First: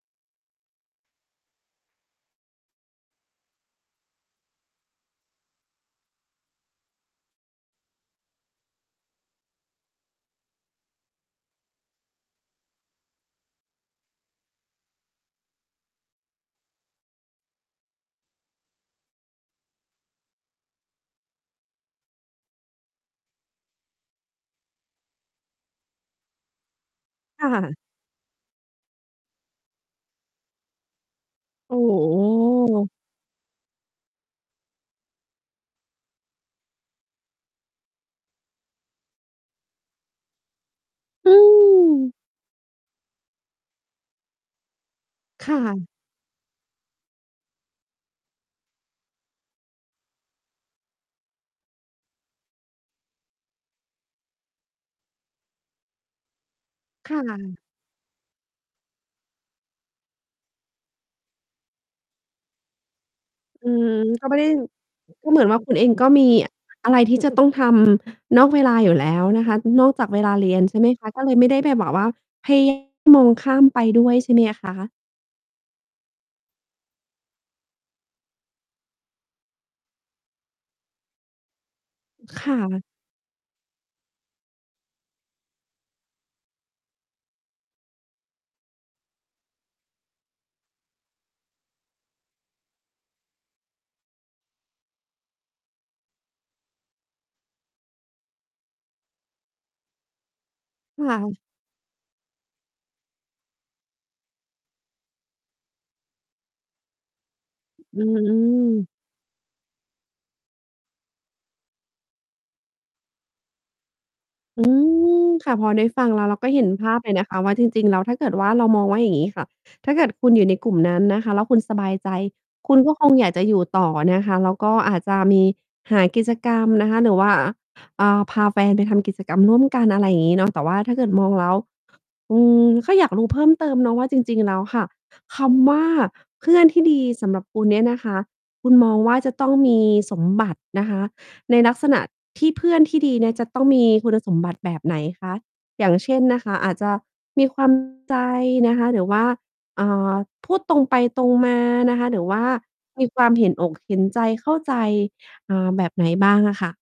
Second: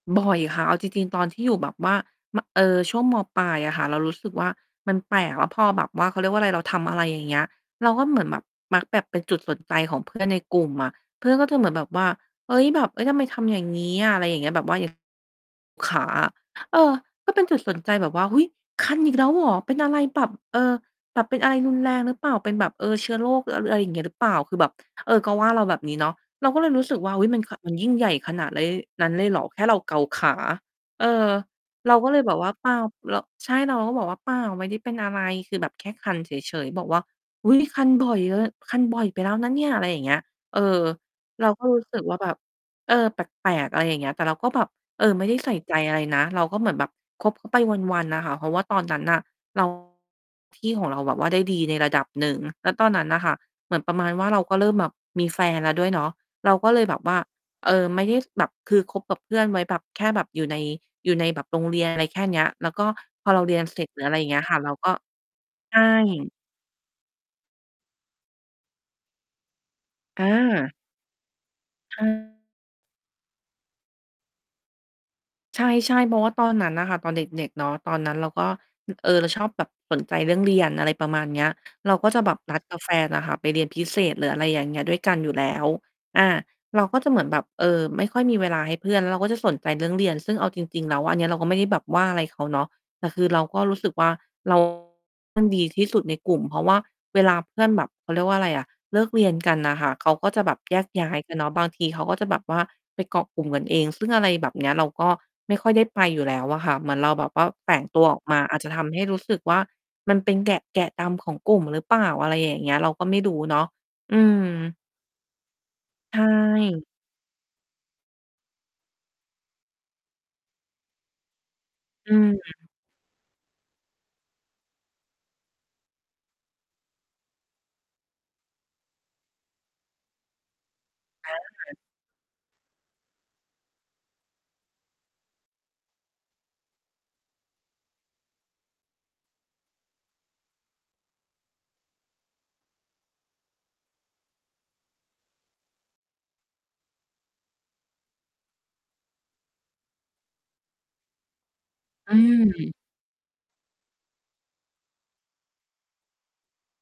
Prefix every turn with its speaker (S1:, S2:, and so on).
S1: บ่อยค่ะ เอาจริง ๆ ตอนที่อยู่แบบว่า ม เอ่อ ช่วง ม.ปลาย อะค่ะ เรารู้สึกว่า มันแปลก แล้วพอแบบว่า เขาเรียกว่าไร เราทำอะไร อย่างเงี้ย เราก็เหมือนแบบมักแบบเป็นจุดสนใจของ เพื่อน ในกลุ่มอะ เพื่อนก็จะเหมือนแบบว่า "เฮ้ย แบบ เฮ้ย ทำไมทำอย่างงี้อะ?" ไรอย่างเงี้ย แบบว่า ย ขาอะ เออ ก็เป็นจุดสนใจแบบว่า "อุ๊ย คันอีกแล้วเหรอ? เป็นอะไรแบบ เออ แบบเป็นอะไรรุนแรงหรือเปล่า? เป็นแบบ เออ เชื้อโรคหรืออะ ร ไร อย่างเงี้ยหรือเปล่า?" คือแบบ เออ ก็ว่าเราแบบนี้เนาะ เราก็เลยรู้สึกว่า อุ๊ย มัน
S2: ค่
S1: ข มั
S2: ะ
S1: นยิ่งใหญ่ขนาดไล้ นั้นเลยเหรอ แค่เราเกาขา เออ
S2: โอ้
S1: เราก็เลยแบบว่า "เปล่า
S2: โฮ
S1: เรา" ใช่ เราก็บอกว่า "เปล่า ไม่ได้เป็นอะไร คือแบบแค่คันเฉย ๆ" บอกว่า "อุ๊ย คันบ่อยเลย คันบ่อยไปแล้วนะเนี่ย" อะไรอย่างเงี้ย เออ
S2: อื
S1: เราก็รู้สึกว
S2: ม
S1: ่า แบบ เออ แปลก ๆ อะไรอย่างเงี้ย แต่เราก็แบบ เออ ไม่ได้
S2: ค
S1: ใส่
S2: ่
S1: ใจ
S2: ะ
S1: อะไรนะ เราก็เหมือนแบบคบ เขา ไปวัน ๆ น่ะค่ะ เพราะว่าตอนนั้นน่ะ เรา ที่ของเราแบบว่าได้ดีในระดับหนึ่ง แล้วตอนนั้นน่ะค่ะ เหมือนประมาณว่า เราก็เริ่มแบบมีแฟนแล้วด้วยเนาะ เราก็เลยแบบว
S2: ค
S1: ่
S2: ่
S1: า
S2: ะ
S1: เออ ไม่ได้แบบ คือคบกับเพื่อนไว้แบบแค่แบบอยู่ใน อยู่ในแบบ โรงเรียน อะไรแค่เนี้ย แล้วก็พอเราเรียน
S2: อื
S1: เสร็จ
S2: ม
S1: หรืออะไรอย
S2: ก
S1: ่
S2: ็
S1: าง
S2: ไ
S1: เ
S2: ม
S1: งี
S2: ่
S1: ้
S2: ไ
S1: ย
S2: ด้
S1: ค่ะ เราก็
S2: ก็เหมือนว่าค
S1: ใ
S2: ุ
S1: ช
S2: ณ
S1: ่
S2: เองก็มีอะไรที่ จะต้องทำ นอกเวลาอยู่แล้วนะคะ นอกจากเวลาเรียน
S1: อา
S2: ใช่ไหมคะ? ก็เลยไม่ได้ไปแบบ
S1: ใช
S2: ว่า
S1: ่
S2: พยา มองข้ามไปด้วยใช่ไหม อะคะ?
S1: ใช่ ๆ เพราะว่าตอนนั้นอะค่ะ ตอนเด็ก ๆ เนาะ ตอนนั้นเราก็ เออ เราชอบแบบสนใจเรื่องเรียน อะไรประมาณเนี้ย เราก็จะแบบ
S2: ค
S1: น
S2: ่
S1: ัดกับ
S2: ะ
S1: แฟนอะค่ะไปเรียนพิเศษ หรืออะไรอย่างเงี้ย ด้วยกันอยู่แล้ว อา เราก็จะเหมือนแบบ เออ ไม่ค่อยมีเวลาให้เพื่อน แล้วเราก็จะสนใจเรื่องเรียน ซึ่งเอาจริง ๆ แล้ว อันเนี้ยเราก็ไม่ได้แบบว่าอะไรเขาเนาะ แต่คือเราก็รู้สึกว่า เรา มันดีที่สุดในกลุ่ม เพราะว่าเวลาเพื่อนแบบ เขาเรียกว่าไรอะ เลิกเรียนกันน่ะค่ะ เขาก็จะแบบแยก
S2: ค
S1: ย้า
S2: ่
S1: ยก
S2: ะ
S1: ันเนาะ บางทีเขาก็จะแบบว่าไปเกาะกลุ่มกันเอง ซึ่งอะไรแบบเนี้ย เราก็ไม่ค่อยได้ไปอยู่แล้วอะค่ะ เหมือนเราแบบว่าแฝง
S2: อ
S1: ต
S2: ื
S1: ัวออกมา อาจจะท
S2: ม
S1: ำให้รู้สึกว่า มันเป็นแกะ แกะดำของกลุ่ม หรือเปล่า อะไรอย่างเงี้ย เราก็ไม่รู้เนาะ อืม
S2: อืม ค่ะ พอได้ฟัง
S1: ใช
S2: แล้ว เราก็เห็น
S1: ่
S2: ภาพเลยนะคะว่า จริง ๆ แล้ว ถ้าเกิดว่า เรามองว่า อย่างงี้ค่ะ ถ้าเกิดคุณอยู่ในกลุ่มนั้นนะคะแล้วคุณสบายใ
S1: อ
S2: จ
S1: ืม
S2: คุณก็คงอยาก จะอยู่ต่อนะคะ แล้วก็อาจจะมีหากิจกรรมนะคะ หรือว่า อ่า พาแฟนไปทำกิจกรรมร่วมกัน อะไรงี้เนาะ แต่ว่าถ้าเกิดม
S1: อ
S2: อง
S1: ะ
S2: แล้ว
S1: ฮะ
S2: อืม แค่อยากรู้เพิ่ม เติมเนาะว่าจริง ๆ แล้วค่ะ คำว่า "เพื่อนที่ดี" สำหรับคุณเนี่ยนะคะ คุณมองว่าจะต้องมีสมบัตินะคะในลักษณะที่เพื่อนที่ดีเนี่ย จะต้องมีคุณสมบัติ แบบไหนคะ? อย่างเช่นนะคะ อาจจะมี ความ ใจนะคะ หรือว่า อ่า พูดตรงไปตรงมานะคะ
S1: อ
S2: หรือว่า
S1: ืม
S2: มีความเห็นอกเห็นใจ เข้าใจ อ่า แบบไหนบ้างอะค่ะ?